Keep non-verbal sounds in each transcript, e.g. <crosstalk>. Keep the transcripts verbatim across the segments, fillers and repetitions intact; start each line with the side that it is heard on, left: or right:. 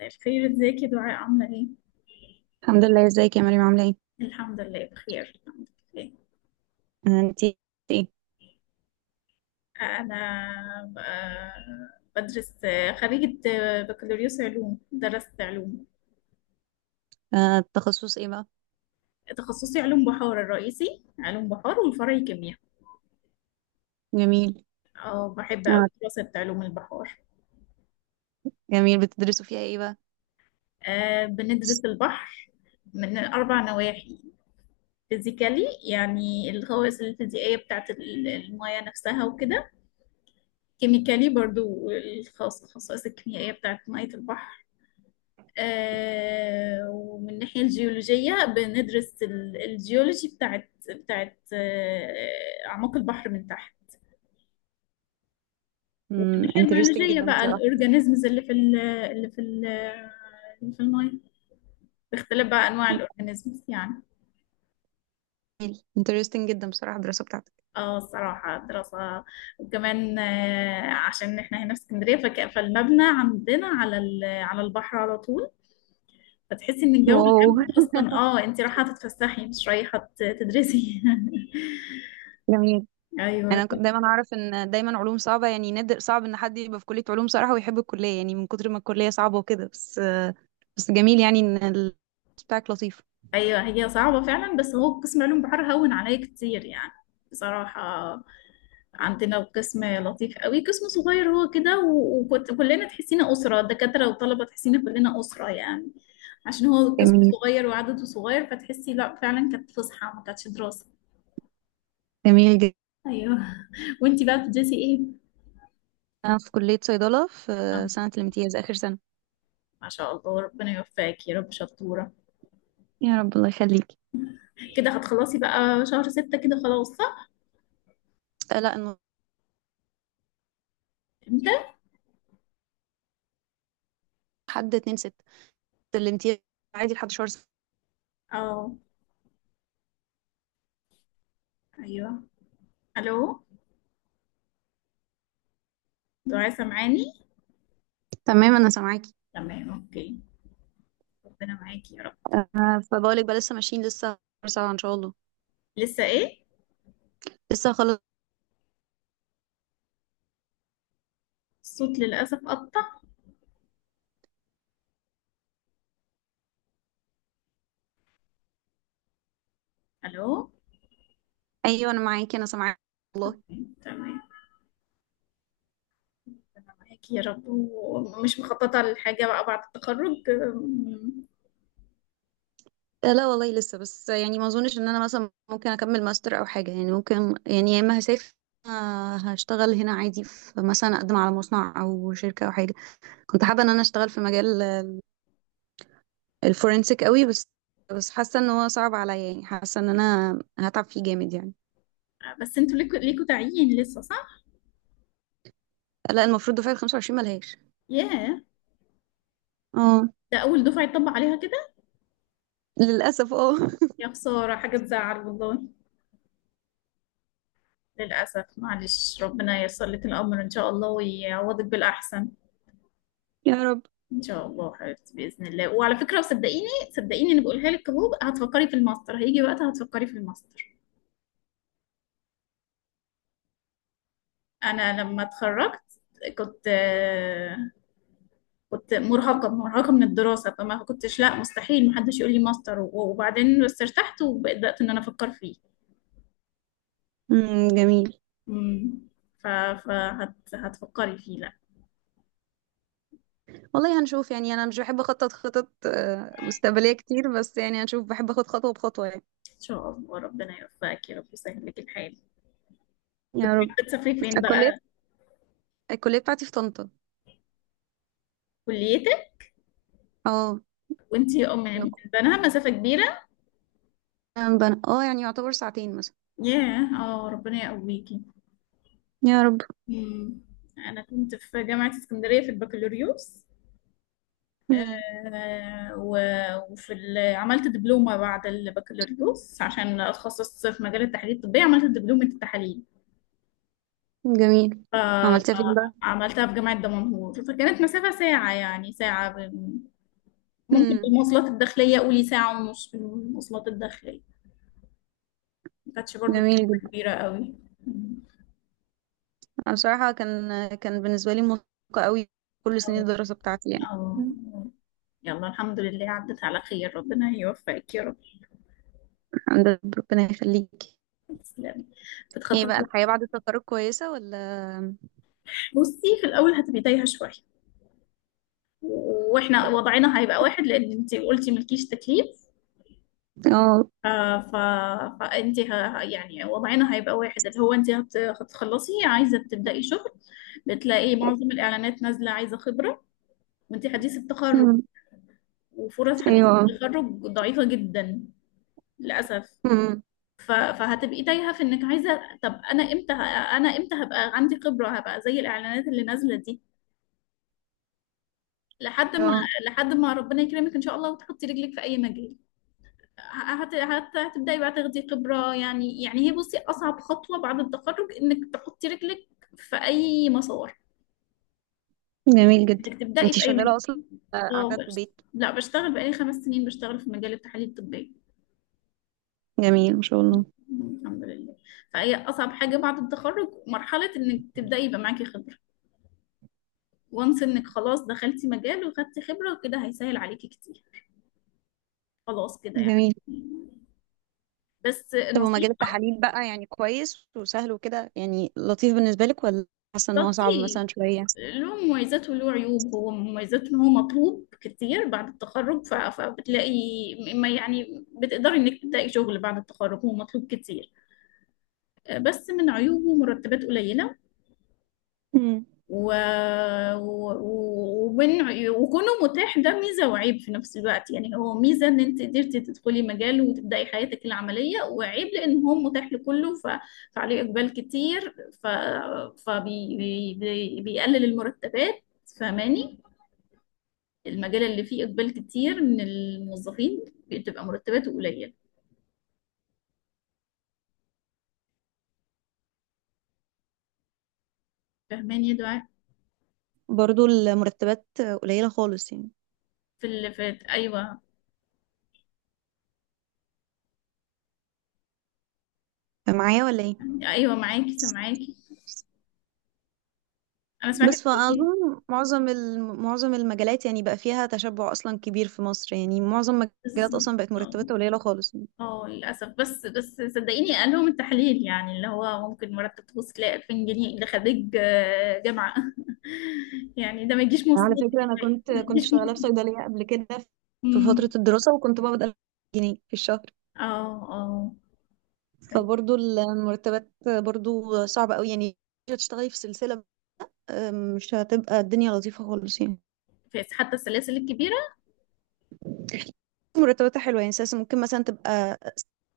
left: الخير، ازيك يا دعاء؟ عاملة ايه؟
right: الحمد لله. ازيك يا مريم عاملة ايه؟
left: الحمد لله بخير الحمد لله.
right: آه، انتي ايه؟
left: أنا ب- بدرس، خريجة بكالوريوس علوم، درست علوم.
right: آه، التخصص ايه بقى؟
left: تخصصي علوم بحار، الرئيسي علوم بحار والفرعي كيمياء.
right: جميل.
left: اه بحب أوي
right: آه،
left: دراسة علوم البحار.
right: جميل، بتدرسوا فيها ايه بقى؟
left: أه بندرس البحر من أربع نواحي: فيزيكالي، يعني الخواص الفيزيائية بتاعت ال- المياه نفسها وكده، كيميكالي برضو الخصائص الخصائص الكيميائية بتاعت مية البحر، آه، ومن الناحية الجيولوجية بندرس ال- الجيولوجي بتاعت بتاعت آه، أعماق البحر من تحت، ومن
right: امم
left: الناحية
right: interesting
left: البيولوجية
right: جدا
left: بقى
right: بصراحة.
left: الأورجانيزمز اللي في ال اللي في ال اللي في المية، باختلاف بقى أنواع الأورجانيزمز يعني.
right: interesting جدا بصراحة الدراسة بتاعتك.
left: اه الصراحة دراسة. وكمان آه، عشان احنا هنا في اسكندرية، فك- فالمبنى عندنا على ال- على البحر على طول، فتحسي ان الجو
right: واو،
left: العام اصلا اه انت رايحة تتفسحي مش رايحة ت- تدرسي. <laughs>
right: جميل. انا كنت
left: ايوه،
right: دايما اعرف ان دايما علوم صعبة، يعني نادر صعب ان حد يبقى في كلية علوم صراحة ويحب الكلية، يعني من كتر ما الكلية صعبة وكده، بس آه، بس جميل يعني ان ال- بتاعك لطيف.
left: ايوه هي صعبة فعلا، بس هو قسم علوم بحر هون عليا كتير يعني، بصراحة. عندنا قسم لطيف قوي، قسم صغير هو كده، و- وكنت كلنا تحسينا أسرة، دكاترة وطلبة تحسينا كلنا أسرة يعني. عشان هو قسم
right: جميل
left: صغير وعدده صغير، فتحسي لا فعلا كانت فسحة ما كانتش دراسة.
right: جميل جدا.
left: ايوه. <laughs> وانتي بقى بتدرسي ايه؟
right: انا في كلية صيدلة في
left: آه،
right: آه، سنة الامتياز، اخر سنة.
left: ما شاء الله، ربنا يوفقك يا رب، شطورة.
right: يا رب، الله يخليك.
left: كده هتخلصي بقى شهر ستة كده خلاص، صح؟
right: آه، لا انه.
left: امتى؟
right: حد اتنين ستة، سلمتيها. عادي لحد شهر سبعة.
left: اه، ايوه. الو، دعاء سامعاني؟
right: تمام انا سامعاكي.
left: تمام اوكي. ربنا معاكي يا رب.
right: آه فبقولك بقى، لسه ماشيين، لسه شهر سبعة ان شاء الله.
left: لسه ايه؟
right: لسه خلاص.
left: الصوت للاسف قطع. الو.
right: ايوه انا معاكي، انا سامعاكي، والله.
left: تمام. معاكي يا رب. ومش مخططه لحاجه بقى بعد التخرج؟ أم،
right: آه، لا والله، لسه. بس يعني ما اظنش ان انا مثلا ممكن اكمل ماستر او حاجه. يعني ممكن، يعني يا اما هسافر، آه، هشتغل هنا عادي، في مثلا اقدم على مصنع او شركه او حاجه. كنت حابه ان انا اشتغل في مجال الفورنسيك قوي، بس بس حاسه ان هو صعب عليا، يعني حاسه ان انا هتعب فيه جامد يعني.
left: بس انتوا ليكوا ليكوا تعيين لسه، صح؟
right: لا، المفروض دفعه ال خمسة وعشرين ملهاش.
left: ياه،
right: اه
left: ده اول دفعه يطبق عليها كده.
right: للاسف، اه.
left: يا خساره، حاجه تزعل والله. للاسف معلش، ربنا ييسر لك الامر ان شاء الله ويعوضك بالاحسن.
right: <laughs> يا رب.
left: ان شاء الله حبيبتي، باذن الله. وعلى فكره صدقيني، صدقيني انا بقولها لك اهو، هتفكري في الماستر، هيجي وقتها هتفكري في الماستر. انا لما اتخرجت كنت كنت مرهقه مرهقه من الدراسه، فما كنتش، لا مستحيل، محدش يقول لي ماستر وبعدين. بس ارتحت وبدات ان انا افكر فيه.
right: امم، جميل.
left: امم ف فهت... هتفكري فيه لا.
right: والله هنشوف، يعني انا مش بحب اخطط خطط آه، مستقبلية كتير، بس يعني هنشوف، بحب اخد خطوة بخطوة يعني.
left: ان شاء الله ربنا يوفقك يا رب، يسهل لك الحال. كنت
right: يا رب.
left: حابه تسافري فين
right: الكلية
left: بقى؟
right: الكلية بتاعتي في طنطا.
left: كليتك؟
right: اه،
left: وانتي ام من بنها، مسافه كبيره.
right: أنا بنا- اه يعني يعتبر ساعتين مثلا.
left: ياه، اه ربنا يقويكي.
right: يا رب.
left: امم. انا كنت في جامعه اسكندريه في البكالوريوس.
right: امم،
left: آه، و- وفي ال- عملت دبلومة بعد البكالوريوس عشان أتخصص في مجال التحاليل الطبية، عملت دبلومة التحاليل.
right: جميل. عملتها فين بقى؟
left: فعملتها في جامعة دمنهور، فكانت مسافة ساعة، يعني ساعة ب- ممكن
right: امم،
left: بالمواصلات الداخلية، قولي ساعة ونص بالمواصلات الداخلية. ما كانتش برضو
right: جميل
left: مسافة
right: جدا.
left: كبيرة قوي.
right: أنا بصراحة كان كان بالنسبة لي مرهقة قوي، كل سنين
left: أو
right: الدراسة بتاعتي يعني
left: أو
right: مم.
left: يلا الحمد لله عدت على خير، ربنا يوفقك يا رب.
right: الحمد لله، ربنا يخليك.
left: تسلمي.
right: ايه بقى،
left: بتخططي؟
right: الحياة بعد التخرج كويسة ولا؟
left: بصي، في الأول هتبقي تايهة شوية. واحنا وضعنا هيبقى واحد لان انت قلتي ملكيش تكليف.
right: اه،
left: آه، ف... فانت ه... يعني وضعنا هيبقى واحد، اللي هو انت هت... هتخلصي عايزه تبداي شغل. بتلاقي معظم الاعلانات نازله عايزه خبره، وانت حديث التخرج،
right: امم،
left: وفرص حديث
right: ايوه،
left: التخرج ضعيفه جدا للاسف.
right: امم،
left: ف... فهتبقي تايهه في انك عايزه، طب انا امتى ه... انا امتى هبقى عندي خبره، هبقى زي الاعلانات اللي نازله دي. لحد ما لحد ما ربنا يكرمك ان شاء الله وتحطي رجلك في اي مجال، هت... هت... هتبدأي بقى تاخدي خبرة يعني. يعني هي، بصي، أصعب خطوة بعد التخرج إنك تحطي رجلك في أي مسار،
right: جميل جدا.
left: إنك تبدأي
right: انتي
left: في أي مجال.
right: شغالة اصلا آه،
left: اه
right: قاعدة في
left: بس،
right: البيت؟
left: لا بشتغل بقالي خمس سنين، بشتغل في مجال التحاليل الطبية.
right: جميل ما شاء الله.
left: الحمد لله. فهي أصعب حاجة بعد التخرج مرحلة إنك تبدأي يبقى معاكي خبرة، وانس إنك خلاص دخلتي مجال وخدتي خبرة، كده هيسهل عليكي كتير، خلاص كده يعني.
right: جميل.
left: بس
right: طب ومجال
left: النصيحة.
right: التحاليل بقى يعني كويس وسهل وكده، يعني لطيف بالنسبة لك، ولا حاسة ان هو صعب
left: لطيف،
right: مثلا شوية؟
left: له مميزات وله عيوب. هو مميزات ان هو مطلوب كتير بعد التخرج، ف- فبتلاقي، ما يعني بتقدري انك تلاقي شغل بعد التخرج، هو مطلوب كتير. آه، بس من عيوبه مرتبات قليلة.
right: امم.
left: و... و... و- ومن، وكونه متاح ده ميزة وعيب في نفس الوقت، يعني هو ميزة ان انت قدرتي تدخلي مجال وتبدأي حياتك العملية، وعيب لان هو متاح لكله، ف... فعليه اقبال كتير. ف... فبي... بي... بي- بيقلل المرتبات. فاهماني، المجال اللي فيه اقبال كتير من الموظفين بتبقى مرتباته قليلة. فاهماني يا دعاء؟
right: برضو المرتبات قليلة خالص يعني؟
left: في ال... في ايوه
right: معايا ولا ايه؟
left: يعني ايوه، معاكي، سامعاكي. انا سمعتك
right: بس
left: بتقولي.
right: فأظن معظم الم- معظم المجالات يعني بقى فيها تشبع أصلا كبير في مصر، يعني معظم المجالات
left: بالظبط.
right: أصلا بقت مرتباتها قليلة خالص.
left: اه للأسف، بس بس صدقيني، قال لهم التحليل يعني اللي هو ممكن مرتب توصل ل ألفين جنيه، ده خريج آه، جامعة. <laughs> يعني ده ما يجيش
right: على
left: مصروف
right: فكرة أنا
left: يعني،
right: كنت
left: ما
right: كنت
left: يجيش مصروف.
right: شغالة في صيدلية قبل كده، في فترة
left: أمم.
right: الدراسة، وكنت بقبض ألف جنيه في الشهر.
left: اه، اه. أيوة.
right: فبرضو المرتبات برضو صعبة قوي، يعني تشتغلي في سلسلة. آم، مش هتبقى الدنيا لطيفة خالص يعني،
left: فس- حتى السلاسل الكبيرة
right: مرتباتها حلوة يعني. أساسا ممكن مثلا تبقى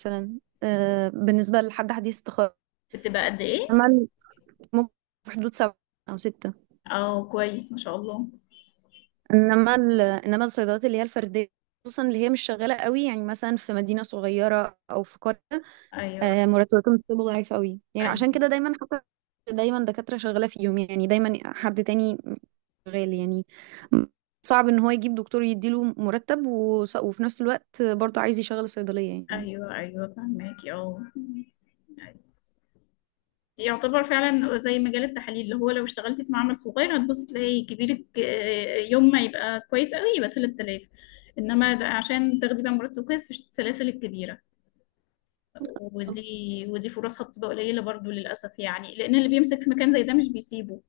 right: مثلا آه، بالنسبة لحد حديث التخرج،
left: بتبقى قد ايه؟
right: عمل ممكن في حدود سبعة أو ستة.
left: اه كويس ما شاء الله.
right: إنما ال- إنما الصيدليات اللي هي الفردية، خصوصا اللي هي مش شغالة قوي، يعني مثلا في مدينة صغيرة أو في قرية،
left: ايوه،
right: آه، مرتباتهم بتبقى ضعيفة قوي، يعني عشان كده
left: ايوه،
right: دايما حتى دايما دكاترة شغالة فيهم، يعني دايما حد تاني شغال يعني. صعب ان هو يجيب دكتور يديله مرتب وص- وفي نفس الوقت برضه عايز يشغل الصيدلية يعني.
left: ايوه. ايوه فهماكي، اه. يعتبر فعلا زي مجال التحاليل، اللي هو لو اشتغلتي في معمل صغير هتبص تلاقي كبيرك آه، يوم ما يبقى كويس قوي يبقى ثلاثة آلاف. انما ده عشان تاخدي بقى مرتب كويس في السلاسل الكبيره، ودي ودي فرصها بتبقى قليله برضو للاسف، يعني لان اللي بيمسك في مكان زي ده مش بيسيبه.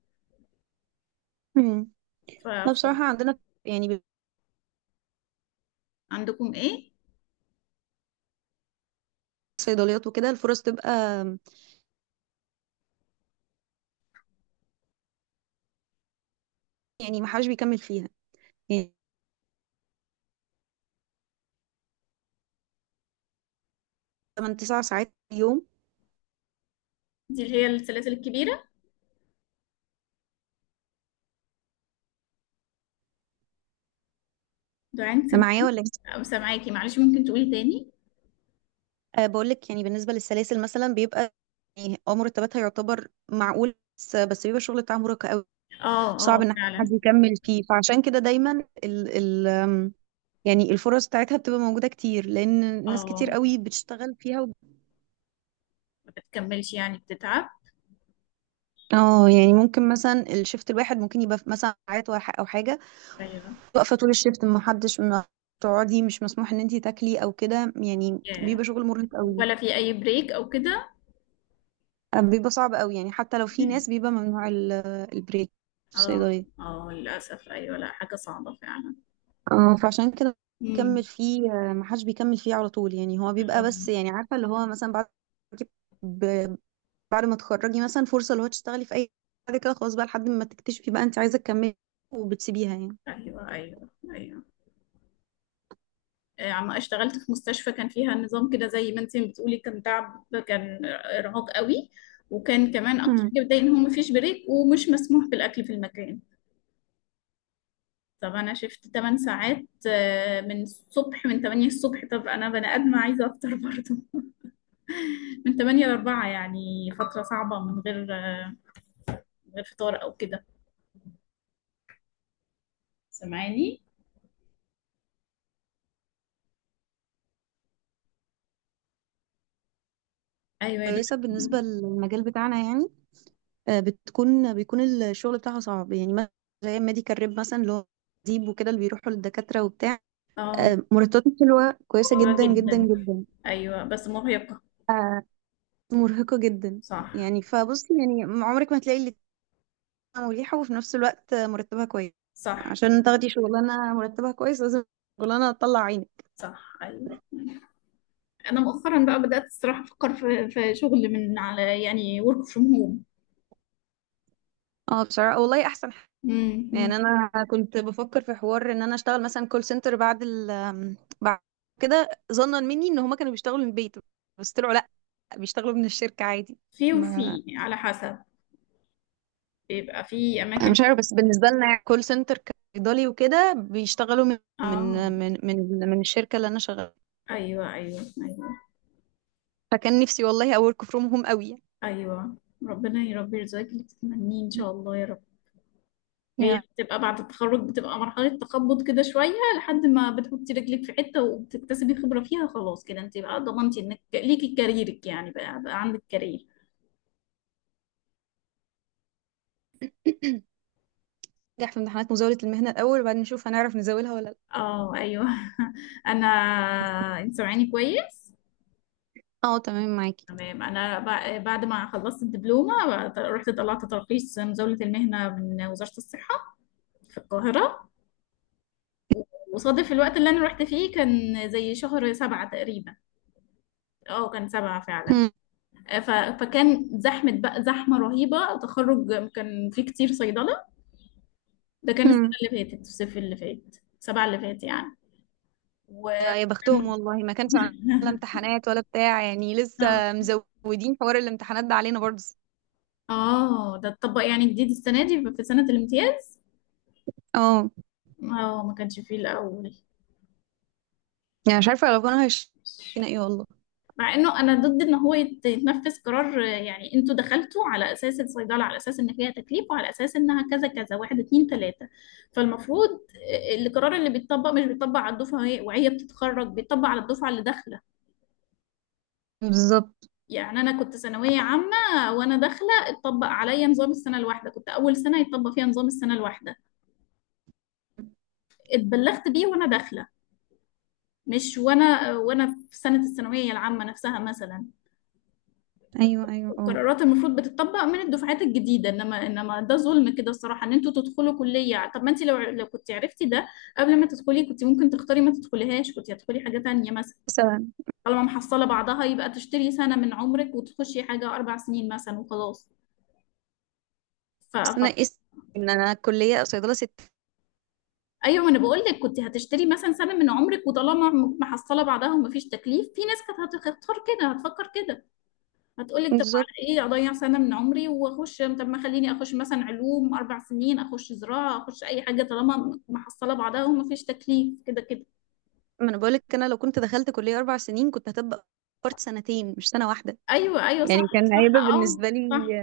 right: امم.
left: ف...
right: لا بصراحة عندنا يعني
left: فعندكم ايه؟
right: صيدليات وكده، الفرص تبقى، يعني ما حدش بيكمل فيها، يعني تمانية تسعة ساعات في اليوم.
left: دي اللي هي السلاسل الكبيره. دعاء، انت
right: أنا معايا
left: سامعاكي؟
right: ولا إيه؟
left: سامعاكي. معلش، ممكن تقولي تاني؟
right: أه، بقول لك يعني بالنسبة للسلاسل مثلا، بيبقى يعني اه مرتباتها يعتبر معقول، بس بس بيبقى الشغل بتاعها مرهق قوي،
left: اه، اه
right: صعب ان حد
left: فعلا.
right: يكمل فيه. فعشان كده دايما ال، يعني الفرص بتاعتها بتبقى موجودة كتير، لأن ناس كتير
left: اه
right: قوي بتشتغل فيها و...
left: ما بتكملش يعني، بتتعب.
right: اه يعني ممكن مثلا الشفت الواحد ممكن يبقى في مثلا ساعات وح- أو حاجة
left: ايوه.
right: واقفة طول الشفت، ما حدش ما تقعدي، مش مسموح ان انتي تاكلي او كده، يعني
left: yeah.
right: بيبقى شغل مرهق قوي.
left: ولا في اي بريك او كده؟
right: آه، بيبقى صعب قوي، يعني حتى لو في ناس بيبقى ممنوع ال- البريك في
left: اه،
right: الصيدلية.
left: اه للأسف أيوة، لا حاجة صعبة فعلا.
right: اه فعشان كده بيكمل
left: امم.
right: فيه، ما حدش بيكمل فيه على طول، يعني هو بيبقى.
left: آه،
right: بس يعني عارفة، اللي هو مثلا بعد بعد ما تخرجي مثلا، فرصة اللي هو تشتغلي في أي حاجة كده، خلاص بقى لحد ما تكتشفي بقى أنت عايزة تكملي وبتسيبيها يعني.
left: أيوة، أيوة، أيوة. آه، عم اشتغلت في مستشفى كان فيها نظام كده زي ما انت بتقولي، كان تعب، كان إرهاق قوي. وكان كمان أكتر
right: مم.
left: حاجة بتضايق إن هو مفيش بريك ومش مسموح بالأكل في المكان. طب أنا شفت تمن ساعات، آه، من الصبح، من ثمانية الصبح. طب أنا بني آدمة عايزة أفطر برضه. <laughs> من ثمانية ل أربعة يعني فترة صعبة من غير، آه، من غير فطار أو كده. سامعاني؟ أيوة يا دكتور.
right: كويسة بالنسبة للمجال بتاعنا يعني. آه، بتكون بيكون الشغل بتاعها صعب، يعني مثلا زي ميديكال ريب مثلا اللي هو ديب وكده، اللي بيروحوا للدكاترة وبتاع،
left: اه،
right: آه، مرتباتهم حلوة كويسة
left: حلوة
right: جدا جدا
left: جدا.
right: جدا.
left: ايوه بس مرهقة.
right: مرهقة جدا.
left: صح،
right: يعني فبص، يعني عمرك ما تلاقي اللي مريحة وفي نفس الوقت آه، مرتبها كويس.
left: صح،
right: عشان تاخدي شغلانة مرتبها كويس لازم شغلانة تطلع عينك.
left: صح. ايوه. انا مؤخرا بقى بدأت الصراحة افكر في في شغل من على، يعني ورك فروم هوم.
right: اه بصراحة والله أحسن، يعني انا كنت بفكر في حوار ان انا اشتغل مثلا كول سنتر، بعد ال بعد كده، ظنا مني ان هما كانوا بيشتغلوا من البيت، بس طلعوا لا، بيشتغلوا من الشركة عادي.
left: في
right: ما
left: وفي على حسب، بيبقى في اماكن
right: انا مش عارفه،
left: بت-
right: بس بالنسبه لنا كول سنتر كإيطالي وكده بيشتغلوا من
left: اه،
right: من من من, من الشركة اللي انا شغاله.
left: ايوه، ايوه، ايوه،
right: فكان نفسي والله اورك فروم هوم قوي يعني.
left: ايوه. ربنا يا رب يرزقك اللي تتمنيه ان شاء الله يا رب. هي
right: يعني.
left: بتبقى بعد التخرج، بتبقى مرحلة تخبط كده شوية لحد ما بتحطي رجلك في حتة وبتكتسبي خبرة فيها، خلاص كده انت بقى ضمنتي انك ليكي كاريرك يعني، بقى, بقى عندك كارير.
right: <clears throat> نجح في امتحانات مزاولة المهنة الأول، وبعدين نشوف هنعرف نزاولها ولا لا.
left: اه، ايوه. <laughs> انا. انت سامعاني كويس؟
right: اه تمام معاكي.
left: تمام. انا بع- بعد ما خلصت الدبلومة رحت طلعت ترخيص مزاولة المهنة من وزارة الصحة في القاهرة. وصادف الوقت اللي انا رحت فيه كان زي شهر سبعة تقريبا. اه كان سبعة فعلا. ف- فكان زحمة بقى، زحمة رهيبة. تخرج كان في كتير صيدلة. ده كان السنة اللي فاتت، الصيف اللي فات، سبعة اللي فات يعني. و
right: يا
left: <laughs>
right: بختهم
left: كان-
right: والله، ما كانش عندنا لا امتحانات ولا بتاع، يعني
left: اه.
right: لسه مزودين حوار الامتحانات ده علينا برضه.
left: آه، ده اتطبق يعني جديد السنة دي في سنة الامتياز.
right: اه،
left: اه ما كانش فيه الأول.
right: يعني مش عارفه لو كانوا هيشتنا. ايه والله.
left: مع انه انا ضد ان هو يت- يتنفذ قرار، آه، يعني انتوا دخلتوا على اساس الصيدله، على اساس ان فيها تكليف، وعلى اساس انها كذا كذا، واحد اتنين تلاته. فالمفروض، آه، القرار اللي بيتطبق مش بيتطبق على الدفعه وهي- وهي بتتخرج، بيتطبق على الدفعه اللي داخله.
right: بالظبط.
left: يعني انا كنت ثانويه عامه، وانا داخله اتطبق عليا نظام السنه الواحده، كنت اول سنه يتطبق فيها نظام السنه الواحده. اتبلغت بيه وانا داخله، مش وانا وانا في سنه الثانويه العامه نفسها مثلا.
right: ايوه ايوه، اه.
left: القرارات المفروض بتطبق من الدفعات الجديده، انما انما ده ظلم كده الصراحه، ان انتوا تدخلوا كليه. طب ما انت لو لو كنت عرفتي ده قبل ما تدخلي كنت ممكن تختاري ما تدخليهاش، كنت هتدخلي حاجه تانية مثلا.
right: بس،
left: طالما محصله بعضها، يبقى تشتري سنه من عمرك وتخشي حاجه اربع سنين مثلا وخلاص.
right: بس انا
left: ف-
right: قست ان انا كليه صيدله ست.
left: ايوه، ما انا بقول لك كنت هتشتري مثلا سنه من عمرك، وطالما م- محصله بعدها ومفيش تكليف، في ناس كانت هتختار كده، هتفكر كده. هتقول لك طب
right: بالظبط،
left: على ايه اضيع سنه من عمري واخش، طب ما خليني اخش مثلا علوم اربع سنين، اخش زراعه، اخش اي حاجه طالما م- محصله بعدها ومفيش تكليف كده كده.
right: ما انا بقولك، انا لو كنت دخلت كليه اربع سنين كنت هتبقى فرت سنتين مش سنه واحده.
left: ايوه، ايوه صح.
right: يعني كان
left: صح،
right: هيبقى
left: اه،
right: بالنسبه لي.
left: صح.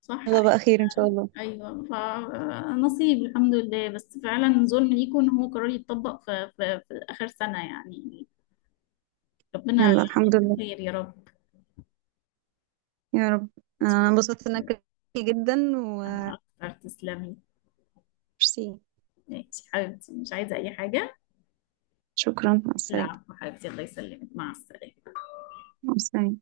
left: صح.
right: يلا بقى، خير ان شاء الله.
left: ايوه فنصيب الحمد لله، بس فعلا ظلم ليكم ان هو قرار يتطبق في، في, في اخر سنه يعني. ربنا
right: يلا الحمد لله.
left: خير يا
right: يا رب.
left: رب.
right: انا انبسطت انك جدا.
left: أنا أكثر، تسلمي.
right: وميرسي.
left: ماشي حبيبتي، مش عايزة أي حاجة.
right: شكرا، مع السلامه.
left: العفو حبيبتي، الله يسلمك، مع السلامة.
right: مع السلامه.